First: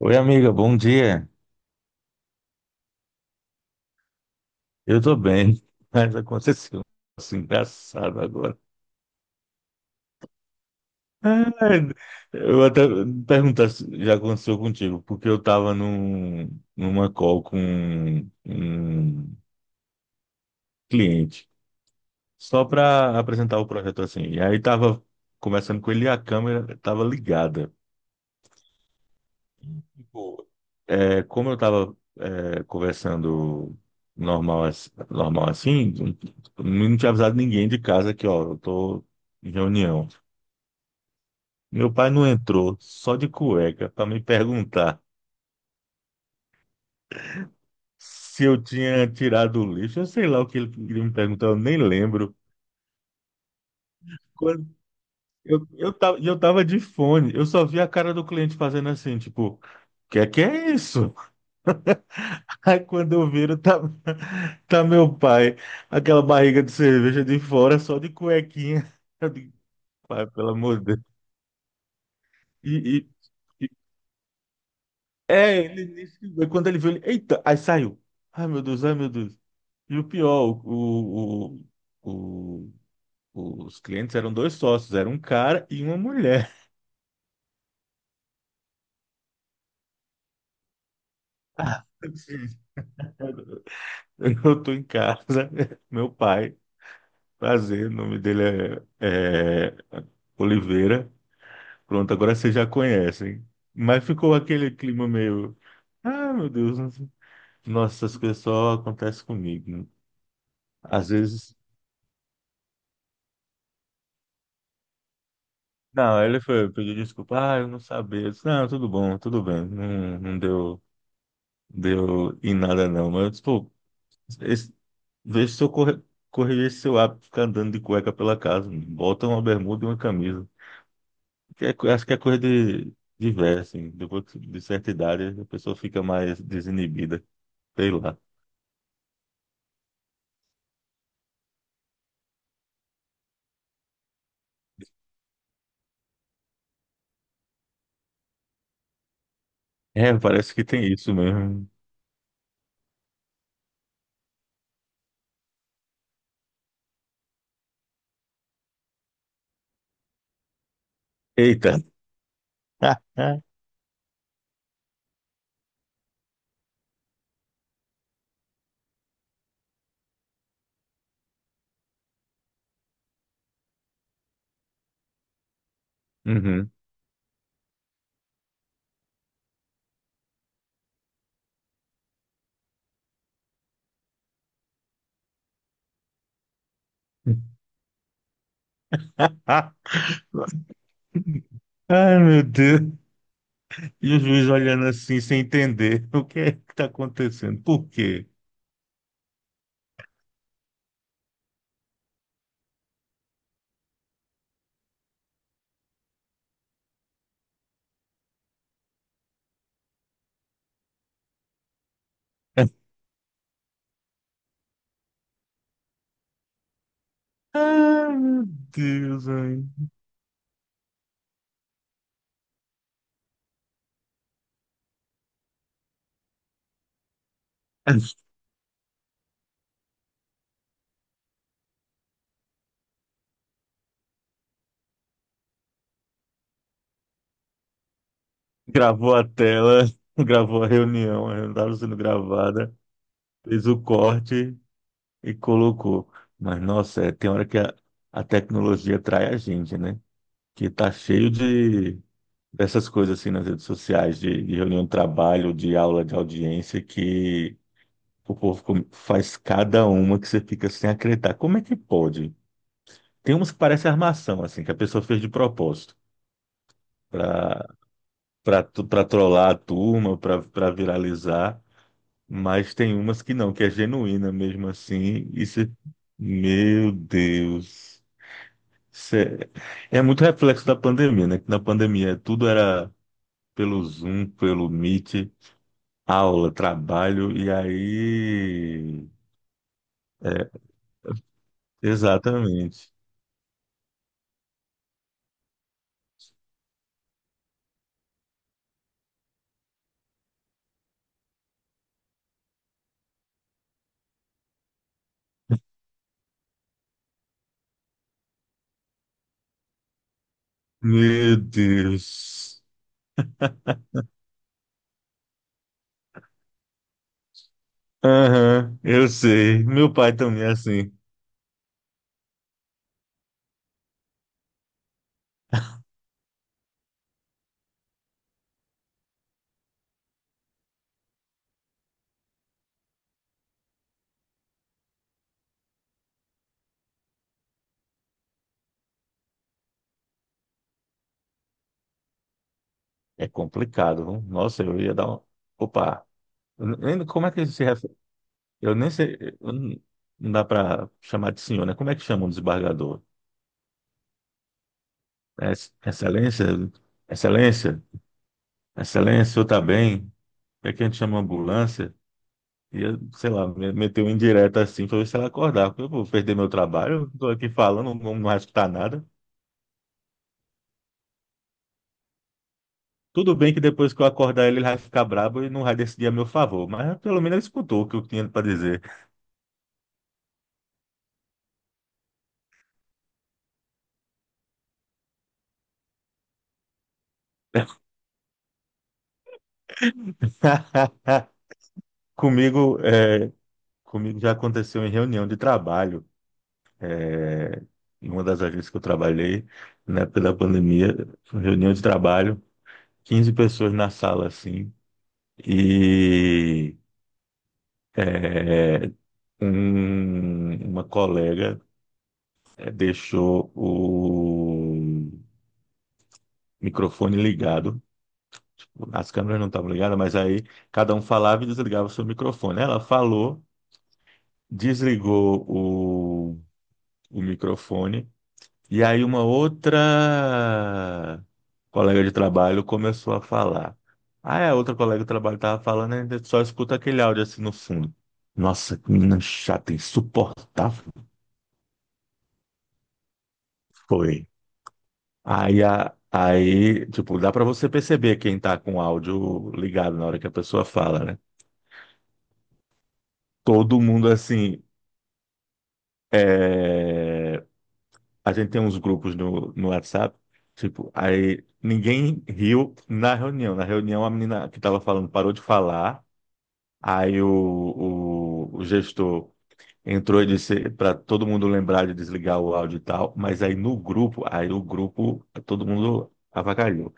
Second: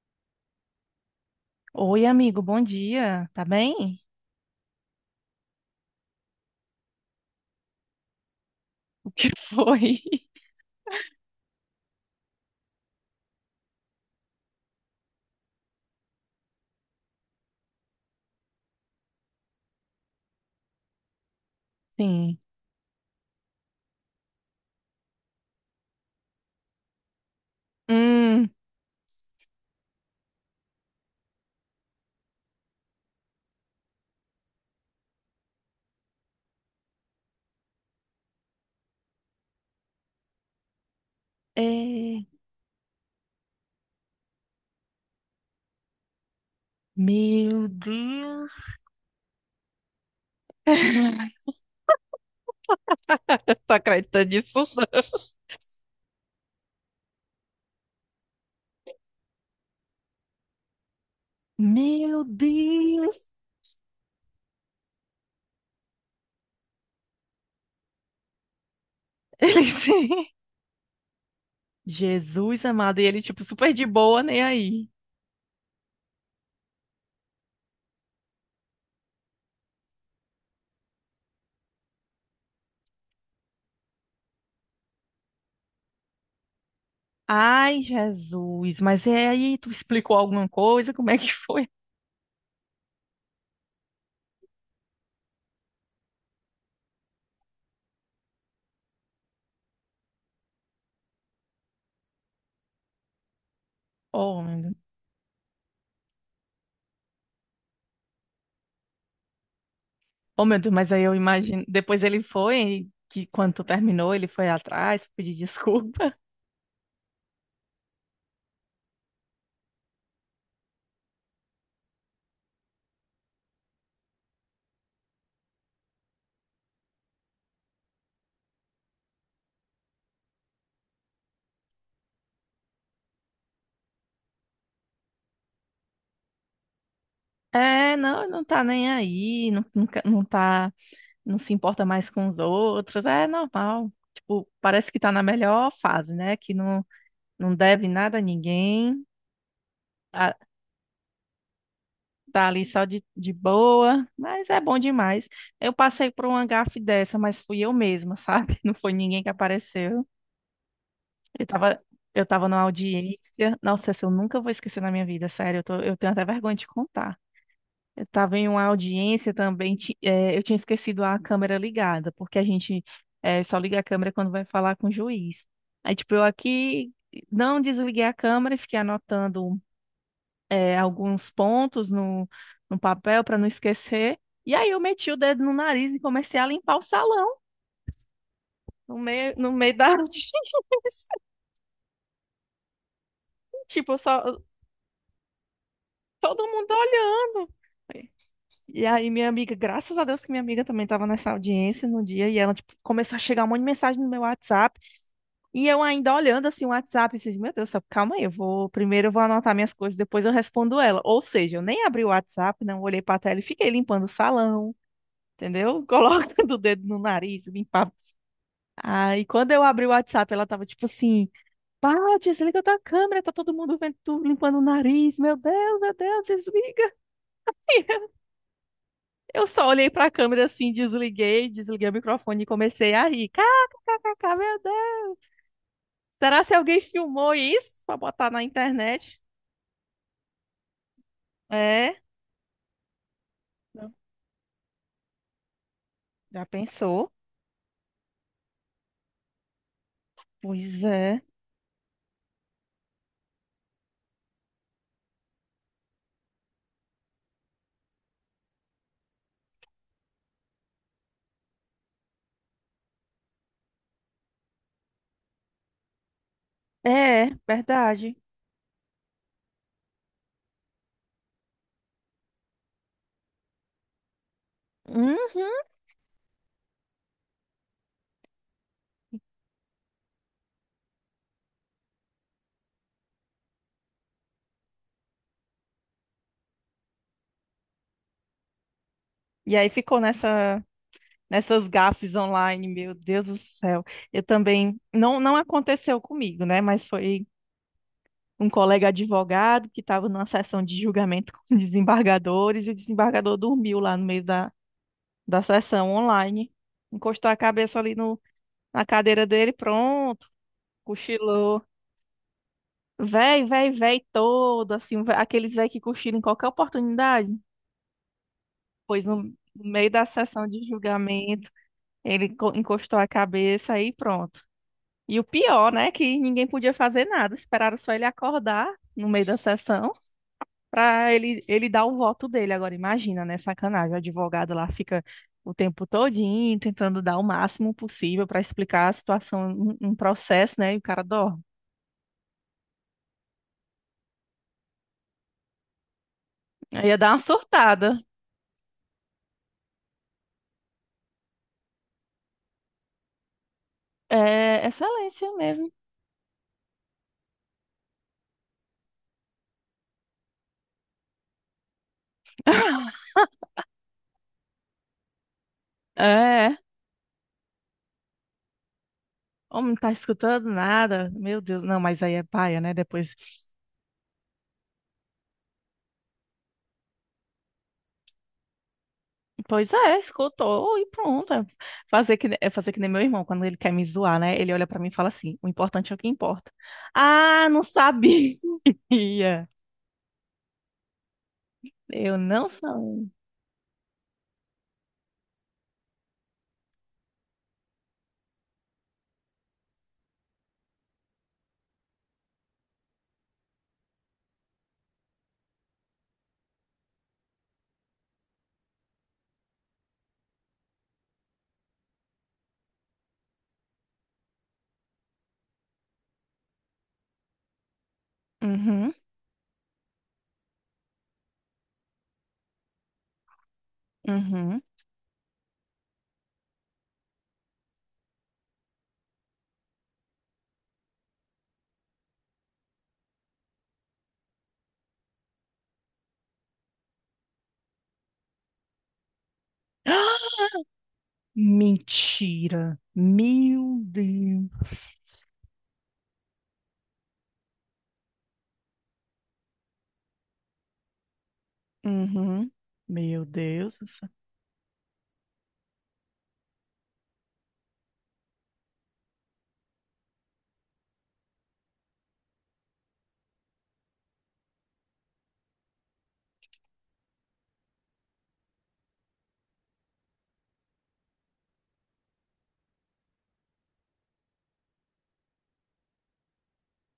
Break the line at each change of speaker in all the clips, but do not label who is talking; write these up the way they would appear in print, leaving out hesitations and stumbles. Oi, amiga, bom dia.
Oi, amigo, bom dia. Tá bem?
Eu tô bem, mas aconteceu um negócio engraçado agora.
O que foi?
Ai, eu até perguntar se já aconteceu contigo, porque eu tava numa call com um cliente,
Sim.
só para apresentar o projeto assim. E aí tava conversando com ele e a câmera tava ligada.
Hum,
Pô, é, como eu tava conversando normal, normal assim, não tinha avisado ninguém de casa que, ó, eu tô em reunião. Meu pai
é...
não entrou, só de cueca, para me perguntar
Meu Deus.
se eu tinha tirado o lixo. Eu sei lá o que ele queria me perguntar, eu nem lembro.
Tá acreditando nisso?
Quando
Não?
eu tava de fone, eu só vi a cara do cliente fazendo assim, tipo, que é isso?
Meu
Aí quando
Deus.
eu viro, tá, tá meu pai, aquela barriga de cerveja de fora, só de cuequinha. Eu digo,
Ele sim.
pai, pelo amor de Deus.
Jesus
E,
amado, e
e-
ele, tipo,
e-
super de boa, nem aí.
ele nem ligou. Quando ele viu, ele, eita, aí saiu. Ai, meu Deus, ai, meu Deus. E o pior, o, os clientes eram dois sócios, era um cara e uma mulher.
Ai, Jesus, mas é aí, tu explicou alguma coisa? Como é que foi?
Assim, eu tô em casa, meu pai, prazer, o nome dele é Oliveira. Pronto, agora vocês já conhecem. Mas ficou
Oh, meu
aquele
Deus,
clima meio, ah, meu Deus, nossa, essas coisas só acontecem comigo, né?
oh, meu Deus, mas aí
Às
eu
vezes,
imagino. Depois ele foi, que quando tu terminou, ele foi atrás pedir desculpa.
não, ele foi pedir desculpa, ah, eu não sabia. Eu disse, não, tudo bom, tudo bem, não, não deu em nada não. Mas, pô, Esse- vê se eu corrigir esse seu hábito de ficar andando de cueca pela casa, mano. Bota uma bermuda e uma camisa. Que é acho que é coisa de velho, assim. Depois de certa idade, a pessoa fica mais desinibida. Sei
É,
lá.
não, não tá nem aí, não, não, tá, não se importa mais com os outros, é normal. Tipo, parece que tá na melhor fase, né? Que não, não deve nada a ninguém,
É,
tá,
parece que tem isso mesmo.
tá ali só de boa, mas é bom demais. Eu passei por uma gafe dessa, mas fui eu mesma, sabe? Não foi ninguém que apareceu. Eu
Eita.
tava, eu tava numa audiência. Nossa, essa eu nunca vou esquecer na minha vida, sério. Eu tenho até vergonha de contar. Eu estava em uma audiência também, eu tinha esquecido a câmera ligada, porque a gente só liga a câmera quando vai falar com o juiz. Aí, tipo, eu
Uhum.
aqui não desliguei a câmera e fiquei anotando, alguns pontos no papel para não esquecer. E aí eu meti o dedo no nariz e comecei a limpar o salão, no
Ah,
meio da audiência.
ai, meu Deus.
Tipo, eu
E o
só,
juiz olhando assim, sem entender o que
todo
é
mundo
que tá
olhando.
acontecendo. Por quê?
E aí, minha amiga, graças a Deus que minha amiga também estava nessa audiência no dia, e ela, tipo, começou a chegar um monte de mensagem no meu WhatsApp. E eu ainda olhando assim o WhatsApp, e meu Deus, do céu, calma aí, eu vou anotar minhas coisas, depois eu respondo ela. Ou seja, eu nem abri o WhatsApp, não olhei para a tela e fiquei limpando o salão, entendeu? Colocando o dedo no nariz, limpava.
Ai, meu
Aí
Deus,
quando eu abri o WhatsApp, ela tava tipo assim: "Pá, desliga tua câmera, tá todo mundo vendo tu limpando o nariz. Meu Deus, desliga".
ai.
Eu só olhei para a câmera assim, desliguei, desliguei o microfone e comecei a rir. Kkk, meu Deus. Será se alguém filmou isso para botar na
Gravou
internet?
a tela, gravou a reunião estava
É?
sendo gravada, fez o
Não.
corte e colocou.
Já
Mas, nossa,
pensou?
é, tem hora que a tecnologia trai a gente, né? Que
Pois
tá
é.
cheio de dessas coisas assim nas redes sociais, de reunião de trabalho, de aula de audiência, que o povo faz cada uma que você fica sem acreditar. Como é que pode? Tem umas que parece armação, assim, que a pessoa fez de propósito.
É,
Para
verdade.
para trollar a turma, para viralizar. Mas tem umas que não, que é genuína mesmo assim.
Uhum.
Isso, meu Deus. Isso é muito reflexo da pandemia, né? Que na pandemia tudo era pelo Zoom, pelo Meet, aula, trabalho, e aí.
E aí ficou
É,
nessa, nessas gafes online,
exatamente.
meu Deus do céu. Eu também, não, não aconteceu comigo, né? Mas foi um colega advogado que estava numa sessão de julgamento com desembargadores, e o desembargador dormiu lá no meio da sessão online. Encostou a cabeça ali no, na cadeira dele, pronto,
Meu
cochilou.
Deus.
Véi, véi, véi todo, assim, vé- aqueles véi que cochilam em qualquer oportunidade.
Aham,
Pois
eu
no,
sei.
No meio
Meu
da
pai também
sessão
é
de
assim.
julgamento, ele encostou a cabeça e pronto. E o pior, né, que ninguém podia fazer nada, esperaram só ele acordar no meio da sessão pra ele, ele dar o voto dele. Agora, imagina, né, sacanagem, o advogado lá fica o tempo todinho tentando dar o máximo possível pra explicar a situação, um processo, né, e o cara dorme.
É complicado, não? Nossa, eu ia dar uma. Opa,
Aí ia dar uma
como é que ele se.
surtada.
Eu nem sei, eu não. Não dá para chamar de senhor, né? Como é que chama um desembargador?
É excelência
É
mesmo.
excelência? Excelência? Excelência, o senhor tá bem? É que a gente chama ambulância? E eu, sei lá, meteu um indireto assim para ver se ela acordava. Eu vou perder meu
É,
trabalho, eu tô aqui falando, não, não vai escutar nada.
homem, não tá escutando nada. Meu Deus, não, mas aí é paia, né? Depois.
Tudo bem que depois que eu acordar ele, ele vai ficar brabo e não vai decidir a meu favor, mas pelo menos ele escutou o que eu tinha para dizer.
Pois é, escutou e pronto. É fazer que, ne- é fazer que nem meu irmão, quando ele quer me zoar, né? Ele olha pra mim e fala assim: o importante é o que importa. Ah, não sabia. Eu não
Comigo,
sabia.
é, comigo já aconteceu em reunião de trabalho. É, em uma das agências que eu trabalhei, na época da pandemia, foi reunião de trabalho, 15 pessoas na sala, assim, e é, uma colega deixou o microfone ligado,
Uhum,
as câmeras não estavam ligadas, mas aí cada um falava e desligava o seu microfone. Ela falou,
uhum.
desligou o microfone. E aí uma outra colega de trabalho começou a falar. Ah, é, a outra colega de trabalho estava falando, a gente só escuta aquele áudio assim no fundo. Nossa, que menina chata, insuportável
Mentira. Meu
foi.
Deus.
Aí, tipo, dá para você perceber quem tá com o áudio ligado na hora que a pessoa fala, né?
Uhum. Meu Deus
Todo
do
mundo
céu.
assim, é, a gente tem uns grupos no WhatsApp, tipo, aí ninguém riu na reunião. Na reunião, a menina que estava falando parou de falar, aí o gestor entrou e disse para todo mundo lembrar de desligar o áudio e tal, mas aí no grupo, aí o grupo, todo mundo avacalhou.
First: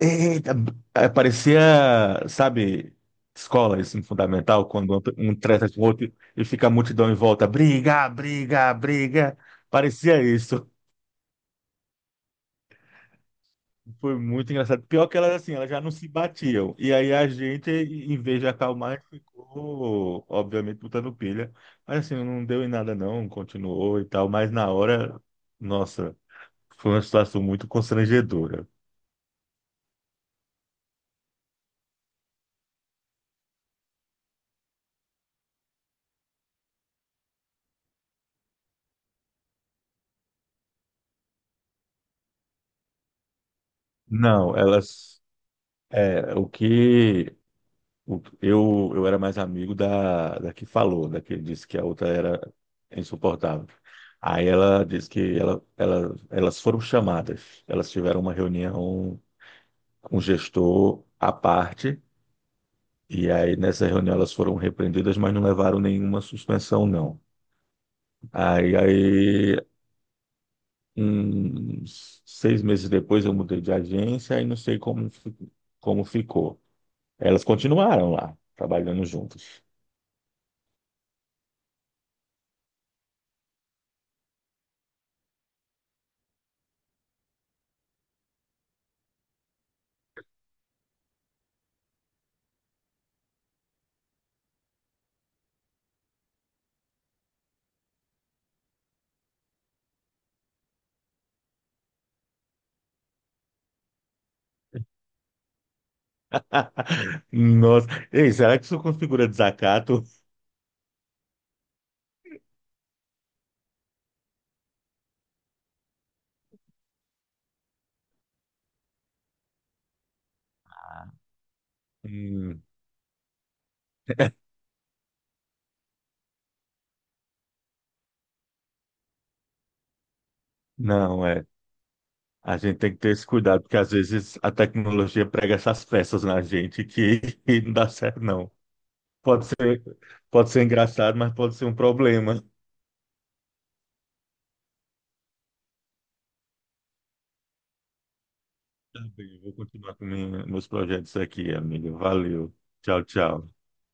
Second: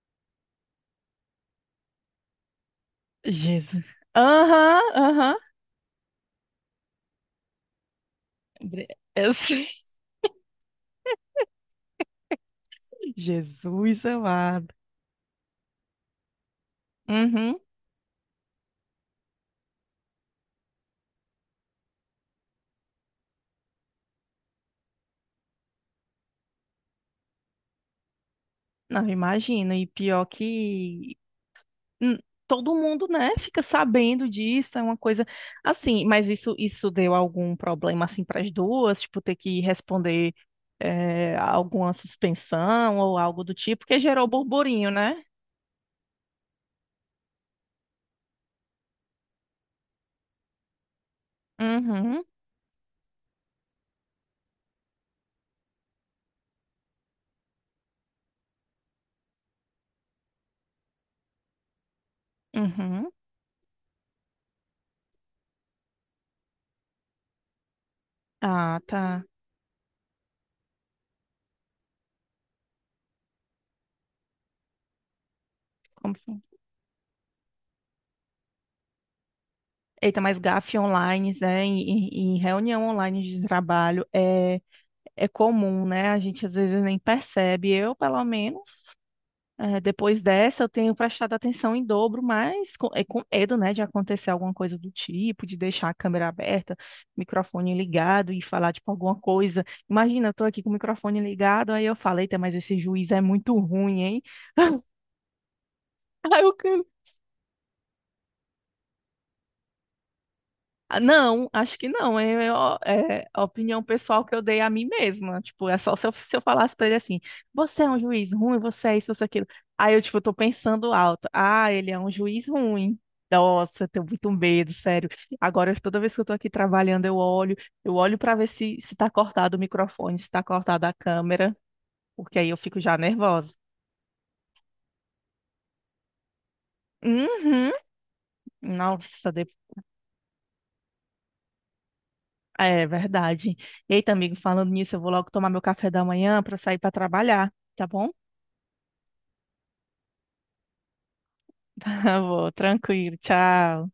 Eita, parecia, sabe, escola,
Jesus.
ensino fundamental,
Aham,
quando um
aham.
treta com o outro e fica a multidão em volta, briga, briga,
Bre- eu
briga.
sei.
Parecia isso.
Jesus
Foi muito
amado.
engraçado. Pior que elas, assim, elas já não se batiam. E aí a
Uhum.
gente, em vez de acalmar, a gente ficou, obviamente, botando pilha. Mas, assim, não deu em nada, não. Continuou e tal. Mas na hora, nossa, foi uma situação muito constrangedora.
Não, imagino. E pior que hum, todo mundo, né, fica sabendo disso, é uma coisa assim. Mas isso deu algum problema assim para as duas, tipo ter que responder, alguma suspensão ou algo do tipo, que gerou
Não,
burburinho,
elas.
né?
É, o que eu era mais amigo da que falou, da que disse que a outra
Uhum.
era insuportável. Aí ela disse que elas foram chamadas, elas tiveram uma reunião com o gestor à parte,
Uhum.
e aí nessa reunião elas foram repreendidas, mas não levaram nenhuma suspensão, não. Aí,
Ah, tá.
aí uns 6 meses depois eu mudei de agência e não sei como, como
Como... foi?
ficou. Elas continuaram lá, trabalhando juntas.
Eita, mas gafe online, né, em, em reunião online de trabalho é comum, né? A gente às vezes nem percebe. Eu, pelo menos, depois dessa, eu tenho prestado atenção em dobro, mas com, é com medo, né, de acontecer alguma coisa do tipo, de deixar a câmera aberta, microfone ligado e falar, tipo, alguma coisa. Imagina, eu tô aqui com o microfone ligado, aí eu falei, mas esse juiz é muito ruim, hein? Aí eu...
Nossa. Ei, será que isso configura desacato?
Ah, não, acho que não. É, é ó, é a opinião pessoal que eu dei a mim mesma. Tipo, é só se eu falasse pra ele assim: você é um juiz ruim, você é isso, você é aquilo. Aí eu, tipo, tô pensando
Ah,
alto: ah, ele é um juiz
hum,
ruim. Nossa, eu tenho muito medo, sério. Agora, toda vez que eu tô aqui trabalhando, eu olho pra ver se, se tá cortado o microfone, se tá cortada a
não, é.
câmera, porque aí
A
eu
gente
fico
tem que
já
ter esse
nervosa.
cuidado, porque às vezes a tecnologia prega essas peças na gente que que
Uhum.
não dá certo, não.
Nossa.
Pode ser, pode ser engraçado, mas pode ser um problema.
É verdade. Eita, amigo, falando nisso, eu vou logo tomar meu café da manhã para sair para trabalhar, tá bom?
Tá bem, eu vou continuar com meus projetos aqui, amigo.
Vou,
Valeu. Tchau,
tranquilo,
tchau.
tchau.